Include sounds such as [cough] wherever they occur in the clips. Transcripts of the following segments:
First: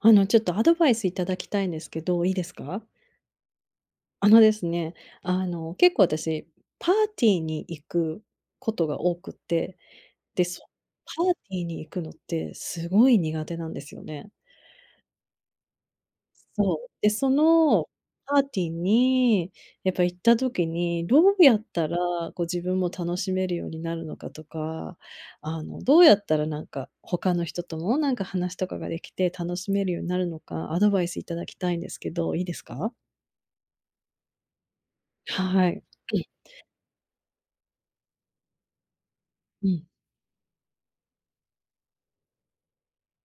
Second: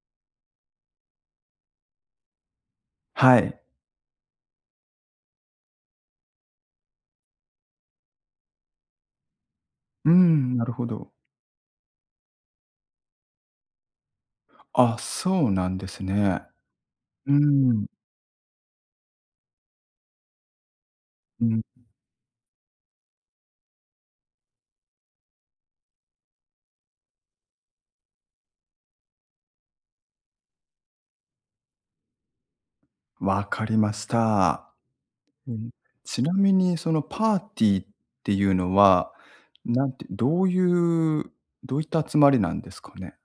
あの、ちょっとアドバイスいただきたいんですけど、いいですか？はい。あのですね、あの、結構私、パーティーに行くことが多くて、うーで、ん、そ、なるほど。パーティーに行くのってすごい苦手なんですよね。あ、そうなんですね。そう、で、そうーのん。パーティーに、やっぱ行った時に、どううん。やっん。たらこう自分も楽しめるようになるのかとか、あの、どうやったらなんか、他の人ともなんか話とかができて楽しめるようになるのか、アドバイス頂きたいんですけど、いいですか？分かりました。うはん。い。ち [unintelligible] なみにそのパーティーっていうのは、うん。なんて、どういう、どういった集まりなんですかね？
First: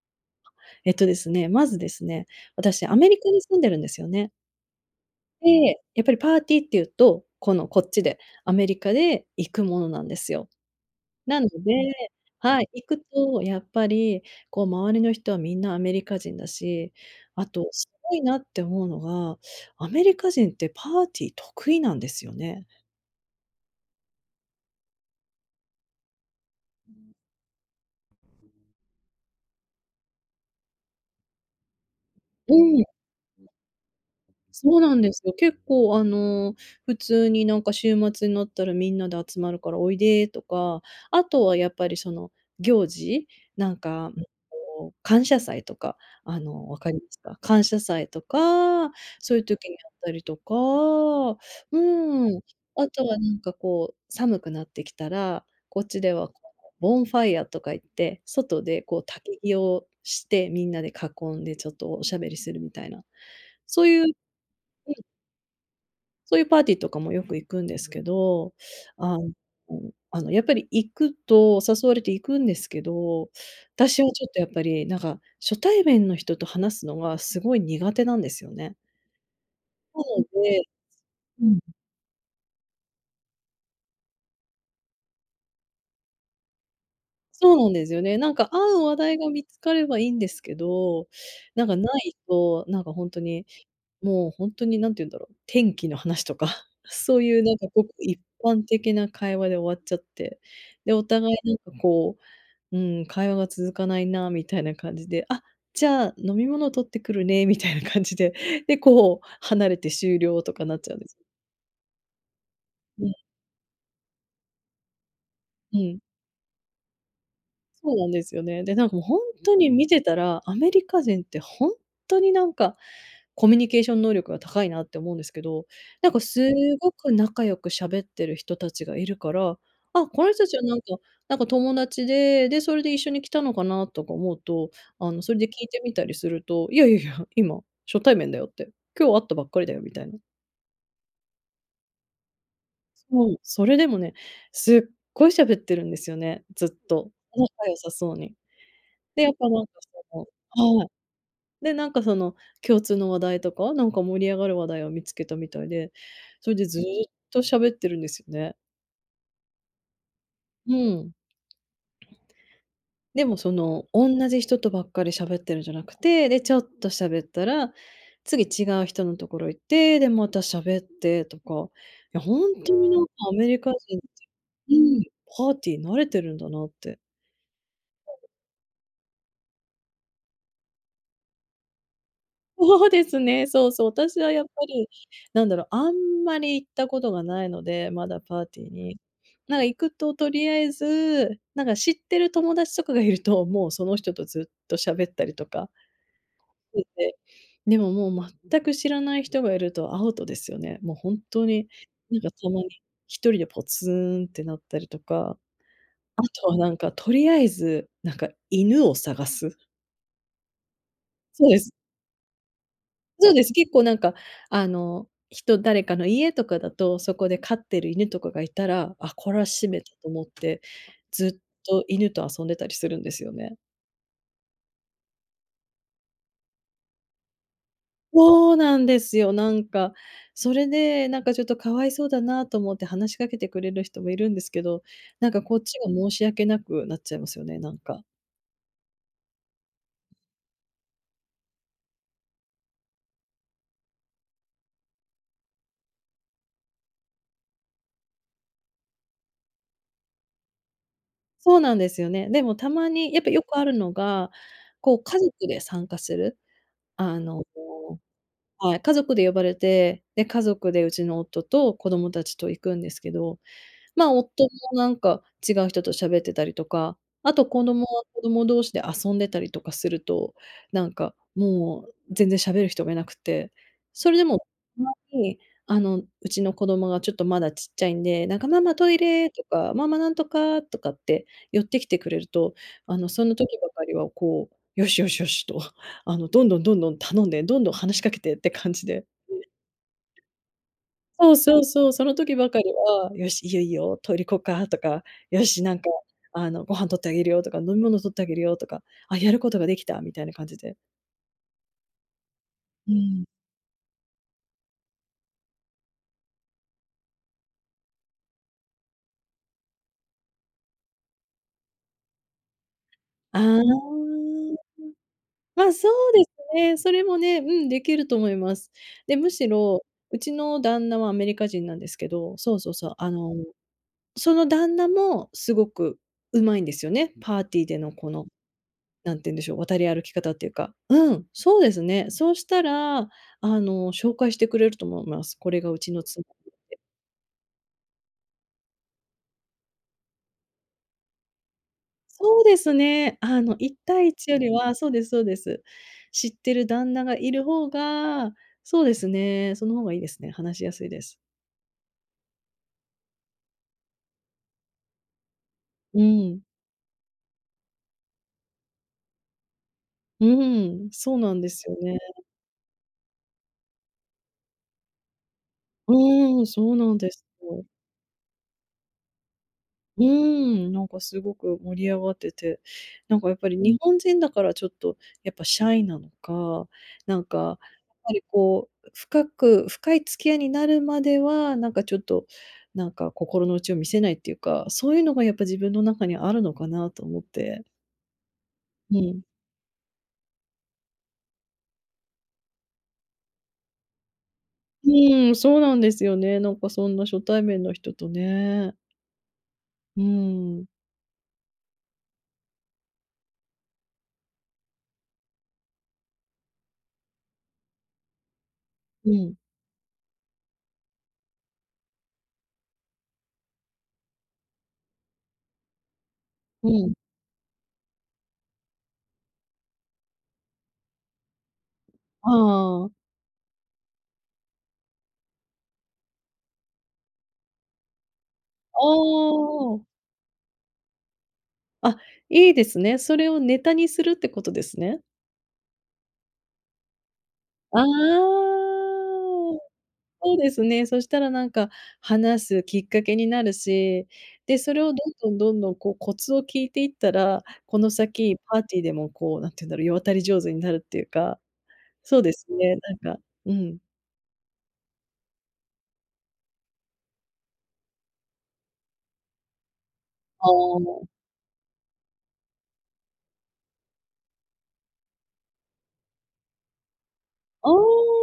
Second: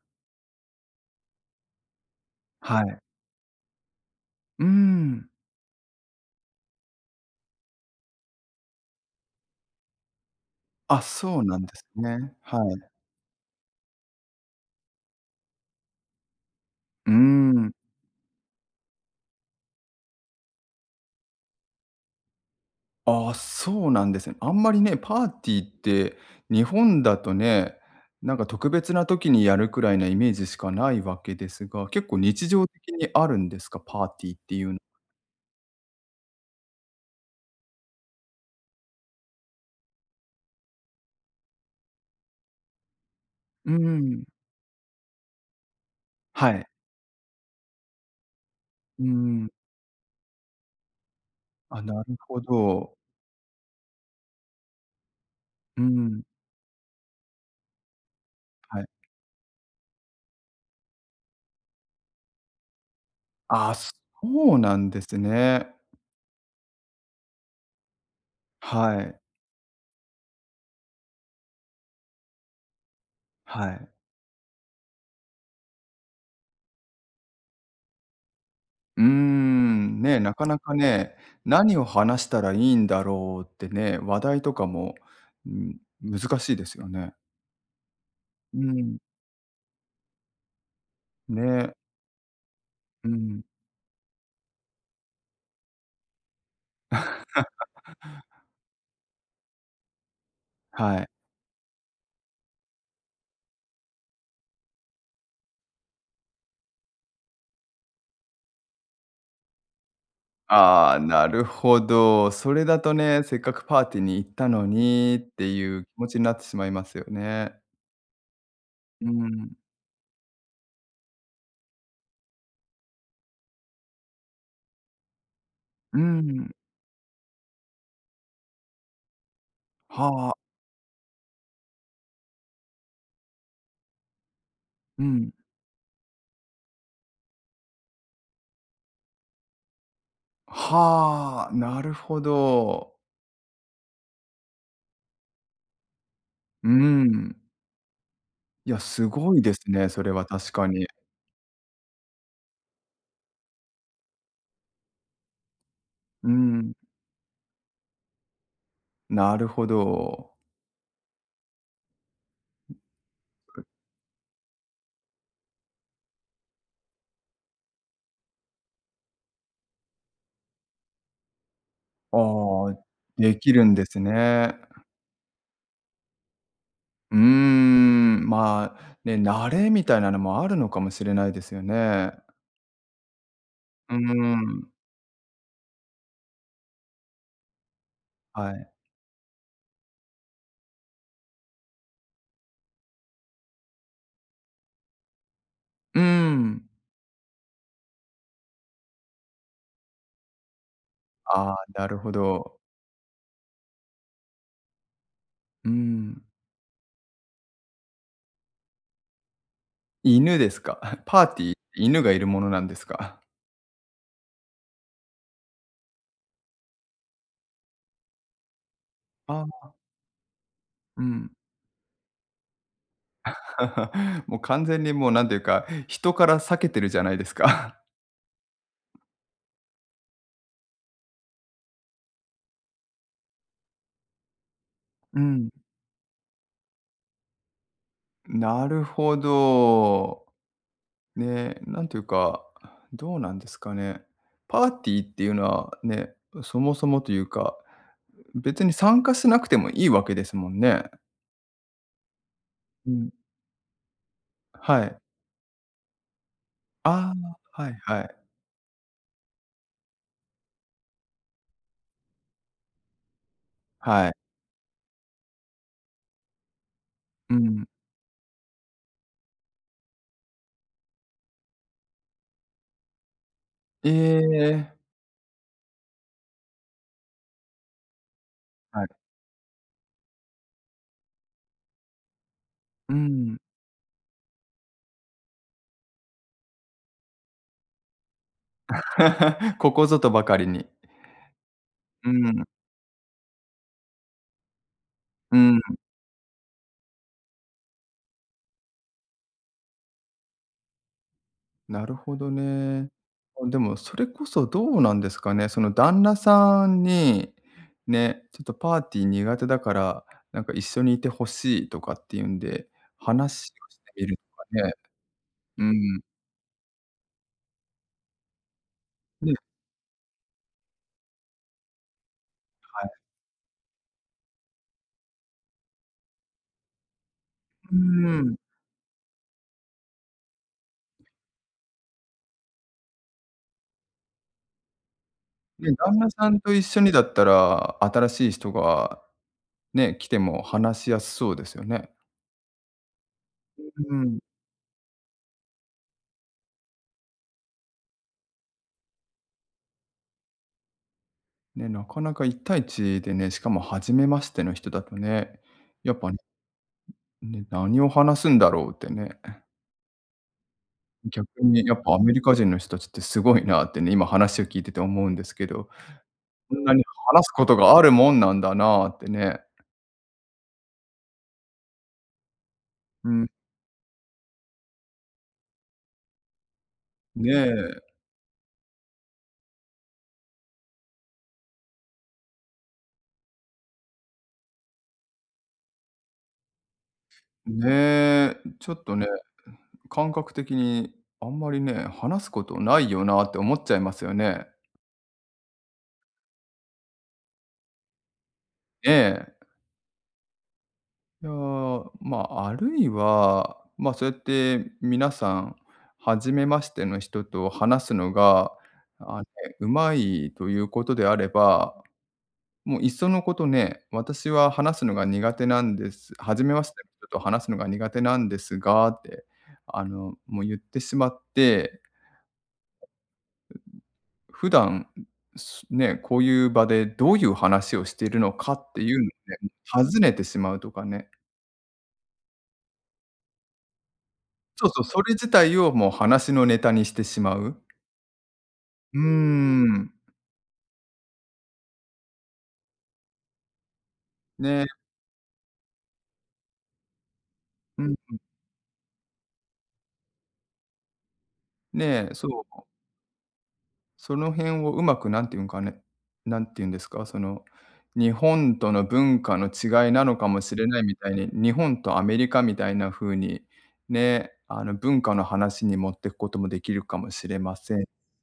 えっとですね、まずですね、は私、アい。メリカに住んでるんですよね。うーん。で、やっぱりパーティーっていうと、このこっちで、アメリカで行くものなんですよ。あ、なそうのでなんですね。ははい、行い。くとやっぱり、こう周りの人はみんなアメリカ人だし、うーあと、ん。すごいなって思うのが、アメリカ人ってパーティー得意なんですよね。ああ、そうなんですね。あんまりね、パーティーって日本だとね、なんか特 [unintelligible] 別な時にやるくらいのイメージしかないわけですが。結構日う常ええ。的にあるんですか、パーティーっていうそん。うなんですよ。結構あの、普通になんか「週末になったらみんなで集まるからおいで」とか。あとはやっぱりその行事。うなんんうか、んうね、ん。こう感謝祭とか、あはのい。分かりますか？感謝祭とか、うんそういううん。時にあったりとか、うあ、なるーん。ほあど。とはなんかこう寒くなってきたら、うこっちでん。は、つ、なんか、うボンファイアーとか言って、外はでい。こう焚き火をして、みんなで囲んでちょっとおしゃべりするみたいな。あ、そうそいううなんえ、うでん。すね。そういうパーティーとかもよく行くんですけど。はあ、い。うん、あのあのやっぱり行くと誘われて行くんですけど。はたい。しはちょっとやっぱり、なんか、初対面の人と話すのがすごい苦手なんですよね。うーん、そね、うなかなです、かね。うん。何を話したらいいんだろうってね、話題とかも、うん、難しいですよね。そうなんですよね。なんかう合う話ん。題が見つかればいいんですけど。なんね。か無いと、なんかほうんとん。に、もうほんとに何て言うんだろう、天気の話とか。そういうなん [chuckles] かごく一般的な会話で終わっちゃって。で、はおい。互いなんかこう、うーん、「会話が続かないな」みたいな感じで。「あ、じゃあ飲み物取ってくるね」みたいな感じで。で、こう、離れて終了とかなっちあゃうあ、んです。なるほど。それだとうん。ね、「せっかくパーティーに行ったのに」っていうう気ん。持ちになってしまいますよね。そうなんですよね。で、なんか、も、うーほんん。とに見てたら、アメリカ人ってほんとになんか、コミュニケーション能力が高いなって思うんですけど。うーなんかん。すごく仲良く喋ってる人達がいるから、「あ、こはのあ。人たちはなんかなんか友達で、で、それで一緒に来たのかな」とか思うと、うあの、ん。それで聞いてみたりすると、「いやいやいや、今、初対面だよ」って。「今日会ったばっかりだよ」みたいな。はあ。なるほど。そう、それでもね、すっごい喋ってるんですよね。ずうっと、ん。仲良さそうに。いや、すで、やっごいぱ、ですなんかね。それそはの確かはい。に。で、なんかその、共通の話題とか、なんか、盛り上がる話題を見つけたみたいで。うそれで、ん。ずっと喋ってるんですよね。なるほど。うん。でもその、おんなじ人とばっかり喋ってるんじゃなくて、で、ちょっと喋ったら、次違う人のところ行って、で、また喋ってとか。いや、本あ当あ、になんかアでメきリるカんで人すっね。て、うん、パーティー慣れてるんだなって。うーん。うん、まあ、ね、慣れみたいなのも、あるのかもしれないですよね。そうですね。そうそう。うー私はやっぱん。り、なんだろう、あんまり行ったことがないので、まだ、パーはティい。ーに。なんか、行くと取り敢えずなんか、知ってる友達とかがいると、もう、その人とずっと喋ったりとか。うん。[unintelligible] でも、もう、全く知らない人がいると、アウトですよね。もう本当ああ、に。なるほなんかたど。まに、1人でポツンってなったりとか。うん。あとはなんか、取り敢えず、なんか、犬を探す。犬ですか。[chuckles] パーテそィうー、です。犬がいるものなんですか。[chuckles] そうです、結構なんか、あの、人、誰かの家とかだと、そこで飼ってる犬とかがいたら、「あ、これあはあしあ。めた」と思って、うん。ずっと犬と遊んでたりするんですよね。[chuckles] もう完全にもうなんていうか、人から避けてるじゃないですか。[chuckles] うおなんですよ、なんか。それでなんかちょっと可哀想だなと思って話しかけてくれる人もいるんですけど、うなんん、かこん。っちが申し訳なくなっちゃいますよね、なんか。ん、なるほど。ね、なんていうか、どうなんですかね。パーティーっていうのは、ね、うそもそもというか、うう別に参加しなくてもいいわけですもんね。そうなんですよね。でもたまうん。に、やっぱよくあるのが、あ、はこい。う家族で参加する。ああの、あ、はいのはい。はい、家族で呼ばれて、で、家族でうちの夫と子供たちと行くんですけど。はい。ま、夫もなんか違う人と喋ってたりとか、あうと子ん。供は子供同士で遊んでたりとかすると、なんかもう全然喋る人がいなくて、それでも、え。たまに、あの、うちの子供がちょっとまだちっちゃいんで、なんか「ママ、はい。トイレ」とか、「ママ、何とか」とかって寄ってきてくれると、うーあの、そのん。時ばかりはこう、「よしよしよし」とあの、どんどんどんどん頼んで、どんどん話しかけてって感じで。[laughs] ここぞとばかりに。うえ。そうそうそう、そうーの時ん、ん。ばかりは、「よし、いいよいいよ、とりこか」とか、う「よーし、なん。んか、あの、ご飯取ってあげるよ」とか、「飲み物取ってあげるよ」とか、「あ、やることができた」みたいな感じで。なるほどね。うん。あ、でもそれこそどうなんですかね？その、旦那さんに、ね、ちょっとパーティー苦手だから、なんか一緒にいてほしいとかっていうんで、あ話あ。をしてみるとかね。うまあ、そん。うですね、それもね、うん、できると思います。で、むね。しろ、うちの旦那はアメリカ人なんですけど、そうそうはそい。う、あの、その旦那もすごく上手いんですよね、パーティーうーでのこの、ん。なんて言うんでしょう、渡り歩き方っていうか。うん、そうですね。そしたら、あの紹介してくれると思います。これがうん、うち旦の那妻、とさん言とっ一て。緒にだったら、新しい人が、ね、来ても話しやすそうですよね。そうですね、あのういったんういいん。ちよりは、そうですそうです。知ってる旦那がいる方が、そうですね、その方がいいですね、話しやすいです。ね、なかなか1対1でね、しかも初めましての人だとね。やっうぱ、ね、ん。何を話すんだろうってね。うん、そう逆なんでにねすやよっぱ、ね。アメリカ人の人達ってすごいなってね、今話を聞いてて思うんですけど。うん、そんそなうになんで話すすことよ。があるもんなんだなあってね。うーん、なんか凄く盛り上がってて、うなんん。かやっぱり日本人だからちょっと、やっぱシャイなのか、なんねか、やっえ。ぱりこう、深く深い付き合いになるまでは、なんかちょっと、なんか心の内を見せないっていうか、そういうのがやっぱ自分の中にあるのかなと思って。ねえ、ちょっとうね、ん。ん、感覚的に、あんまりね、話すことないよなって思っちゃいますよね。うーん、そうなんですよね、なんかそんな初対面の人とね。ええ。うーん。いやあ、まあ、あるいは、まあそうやって、皆さん初めましての人と話すのが、うあ、ん。うまいということであれば、もういっそのことね、私は話すのが苦手なんです、初めまうしてのん。人と話すのが苦手なんですがって、あの、もう言ってしまってああ。[groans] 普段、すね、こういう場でどういう話をしているのかっていうのをね、おお。尋ねてしまうとかね。あ、いいですね、それをネタにするってことでそうすそう、ね？それ自体をもう話のネタにしてしまう。あ、あうーあ。ん。そうですね、そしたらなんか、話すきっかけになるし。で、ね。それをどんどんどんどんこうコツを聞いていったら、こうのんうん。先、パーティーでもこう、何て言うんだろう、世渡り上手になるっていうか。ねえ、そうそう、ですも。ね、なんかうん。その辺をうまく何て言うんかね何て言うんですか、その、日本との文化の違いなのかもあしれないみあ。たいに、日本とアメリカみたいな風に、ね、あの文化の話に持ってくこともできるかもしれまあせん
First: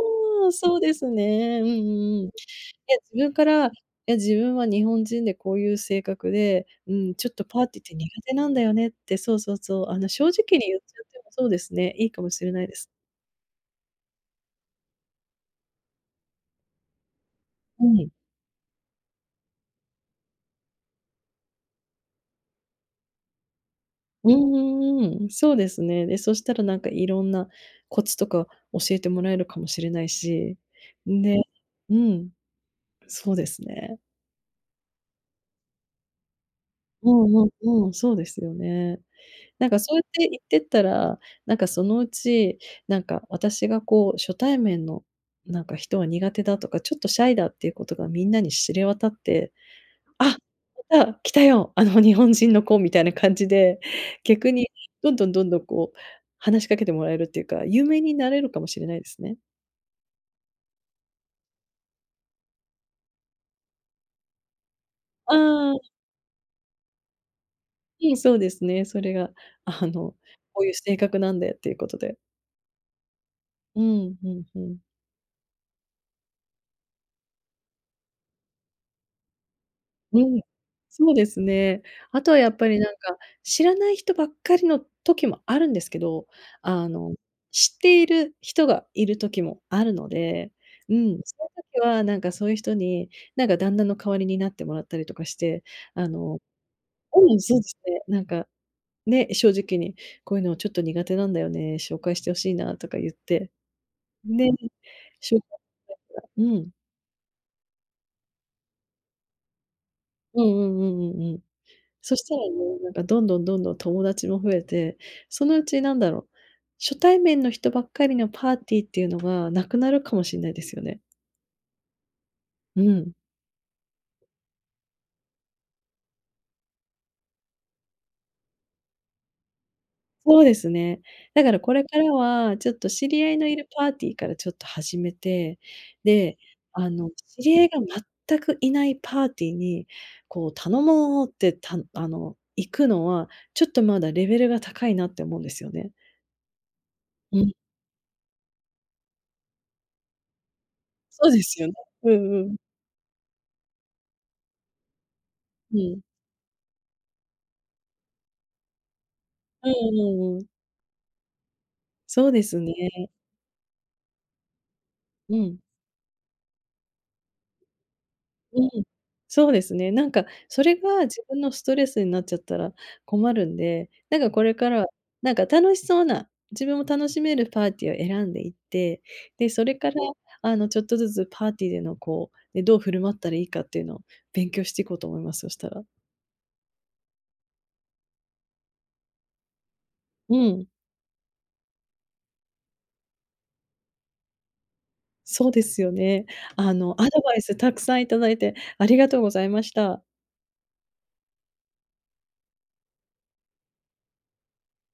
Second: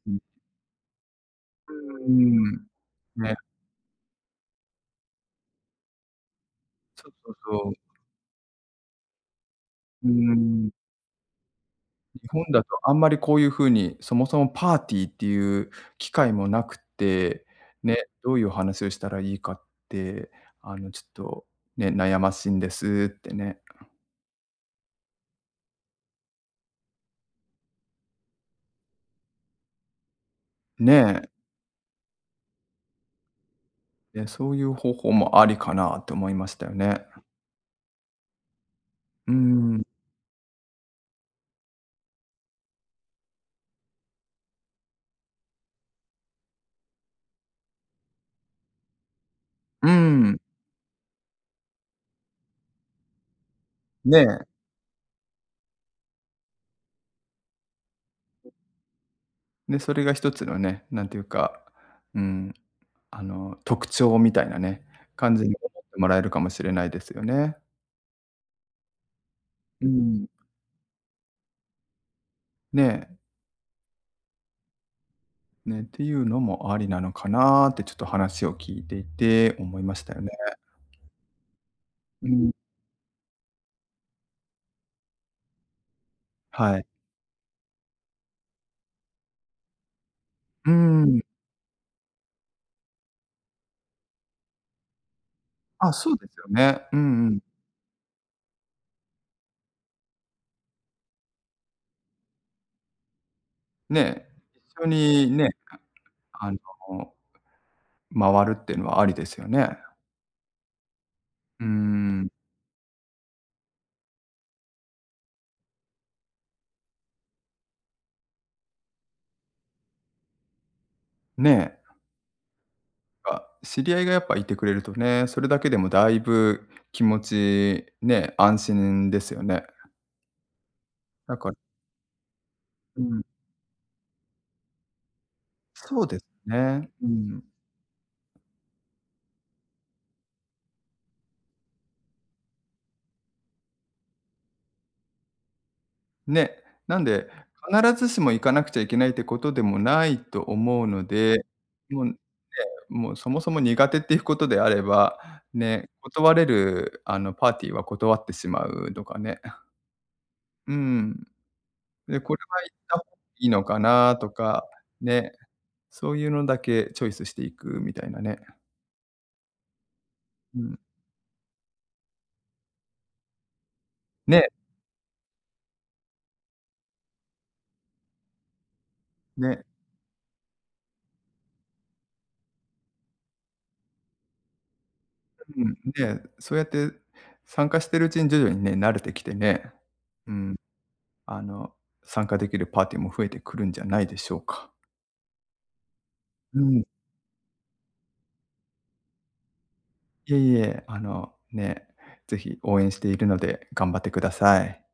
うん。うあ、そうですね、うんううーんうん。いん。や、自分ね。から、「いや、自分は日本人でこういう性格で、うそーうん、ちょそっうとパーそティーってう。苦手なんだよね」って。そうそうそう、あうの、ー正直にん。言っちゃってもそうですね、いいか「日もし本れだないとです。あんまりこういう風に、そもそもパーティーっていう機会もなくって、はね、い。どういうお話をしたらいいかって、あの、ちょっと、ね、悩ましいんです」ってね。うんうんうん、そうですね、で、そしたらなんか、いろんなコツとか教えてもらえるかもしれないし、ねん、え。ね、うん。そうですね。え、そういう方法もありかなって思いましたよね。うんうんうん、そうですよね。うーなんかん。そうやって言ってったら、なんかそのうち、なんか私がこう初対面の、なんか人は苦手だとか、ちょっとシャイだっていうことがみんなに知れ渡って、うー「あ、ん。来た、来たよ、あの日本人の子」みたいな感じで、ね。逆にどんどんどんどんこう、話しかけてもらえるっていうか、有名になれうるかもしれないですね。ね、それが1つのね、なんていうか、うーん、あの、特徴みたいなね、感あじに思ん。ってもらえるかもしれないですよね。いえ、そうですね、それが、うあーの、ん。「こういう性格なんで」っていうことで。ね、えうん、ふんふん。ね、っていうのもありなのかなって、ちょっと話を聞いていて、思いましたようね。ん。そうですね。あうとはやん。っぱりなんか、知らない人ばっかりの時もあるんですけど、はい。あの、知っている人がいる時もあるので、うーうん。ん、その時はなんかそういう人に、なんか旦那の代わりになってもらったりとかして、あ、あそうですのよね。うんううん、ん。そうですね、なんか、ね、正直に「こういうのはちょっと苦手なんだよね、紹介してほしいな」とか言って、ね、ね。一緒に、紹介ね、がてら。うあの、ん。回るっていうのはありですよね。うんうんうんうんうん。うーそしん。たらね、なんか、どんどんどんどん友達も増えて、そのうちなんだろう、初対面の人ばっかりのパーティーっていうのが無くなるかもしんないですよね。ね。うん。あ、知り合いがやっぱ、いてくれるとね、それだけでもだいぶ気持ちね、安心ですよね。そうですね、なんだかからこれからは、ちょっとう知ん。り合いのいるパーティーからちょっと始めて、そうですで、ね、あうの、知ん。り合いが全くいないパーティーに、こう「頼もう」ってたんあの行くのは、ちょっとまだレベルが高いなって思うんですよね。ね、なんで、うん。必ずしも行かなくちゃいけないってことでもないと思うのそうでで、すよね。もううね、んうん。うん、もうそもそも苦手っていうことであれば、うね、ん。断れるあのパーティーは断ってしまうとかね。[chuckles] うんうんうん。うーん。で、そうこれですは行った方ね。いいのかなとか、ね。うん。そういうのだけチョイスしていくみたいなね。うん、そうですね、なんかうそれん。が自分のストレスになっちゃったら困るんで、なんかこね。れからは、なんか楽しそうな、自分も楽しめるパーティーを選んでいって、で、ね。それから、あのちょっとずつパーティーでのこう、え、どう振る舞ったらいいかっていうのを勉強してこうと思います、そしううたら。ん、で、そうやって参加してるうちに徐々にね、慣れてきてね、ううん、ん。あの、参加できるパーティーも増えてくるんじゃないでしょうか。そうですよね。うあん。のアドバイスたくさん頂いてありがとうございました。いえいえ、あの、ね、ぜひ応援しているので、頑張ってください。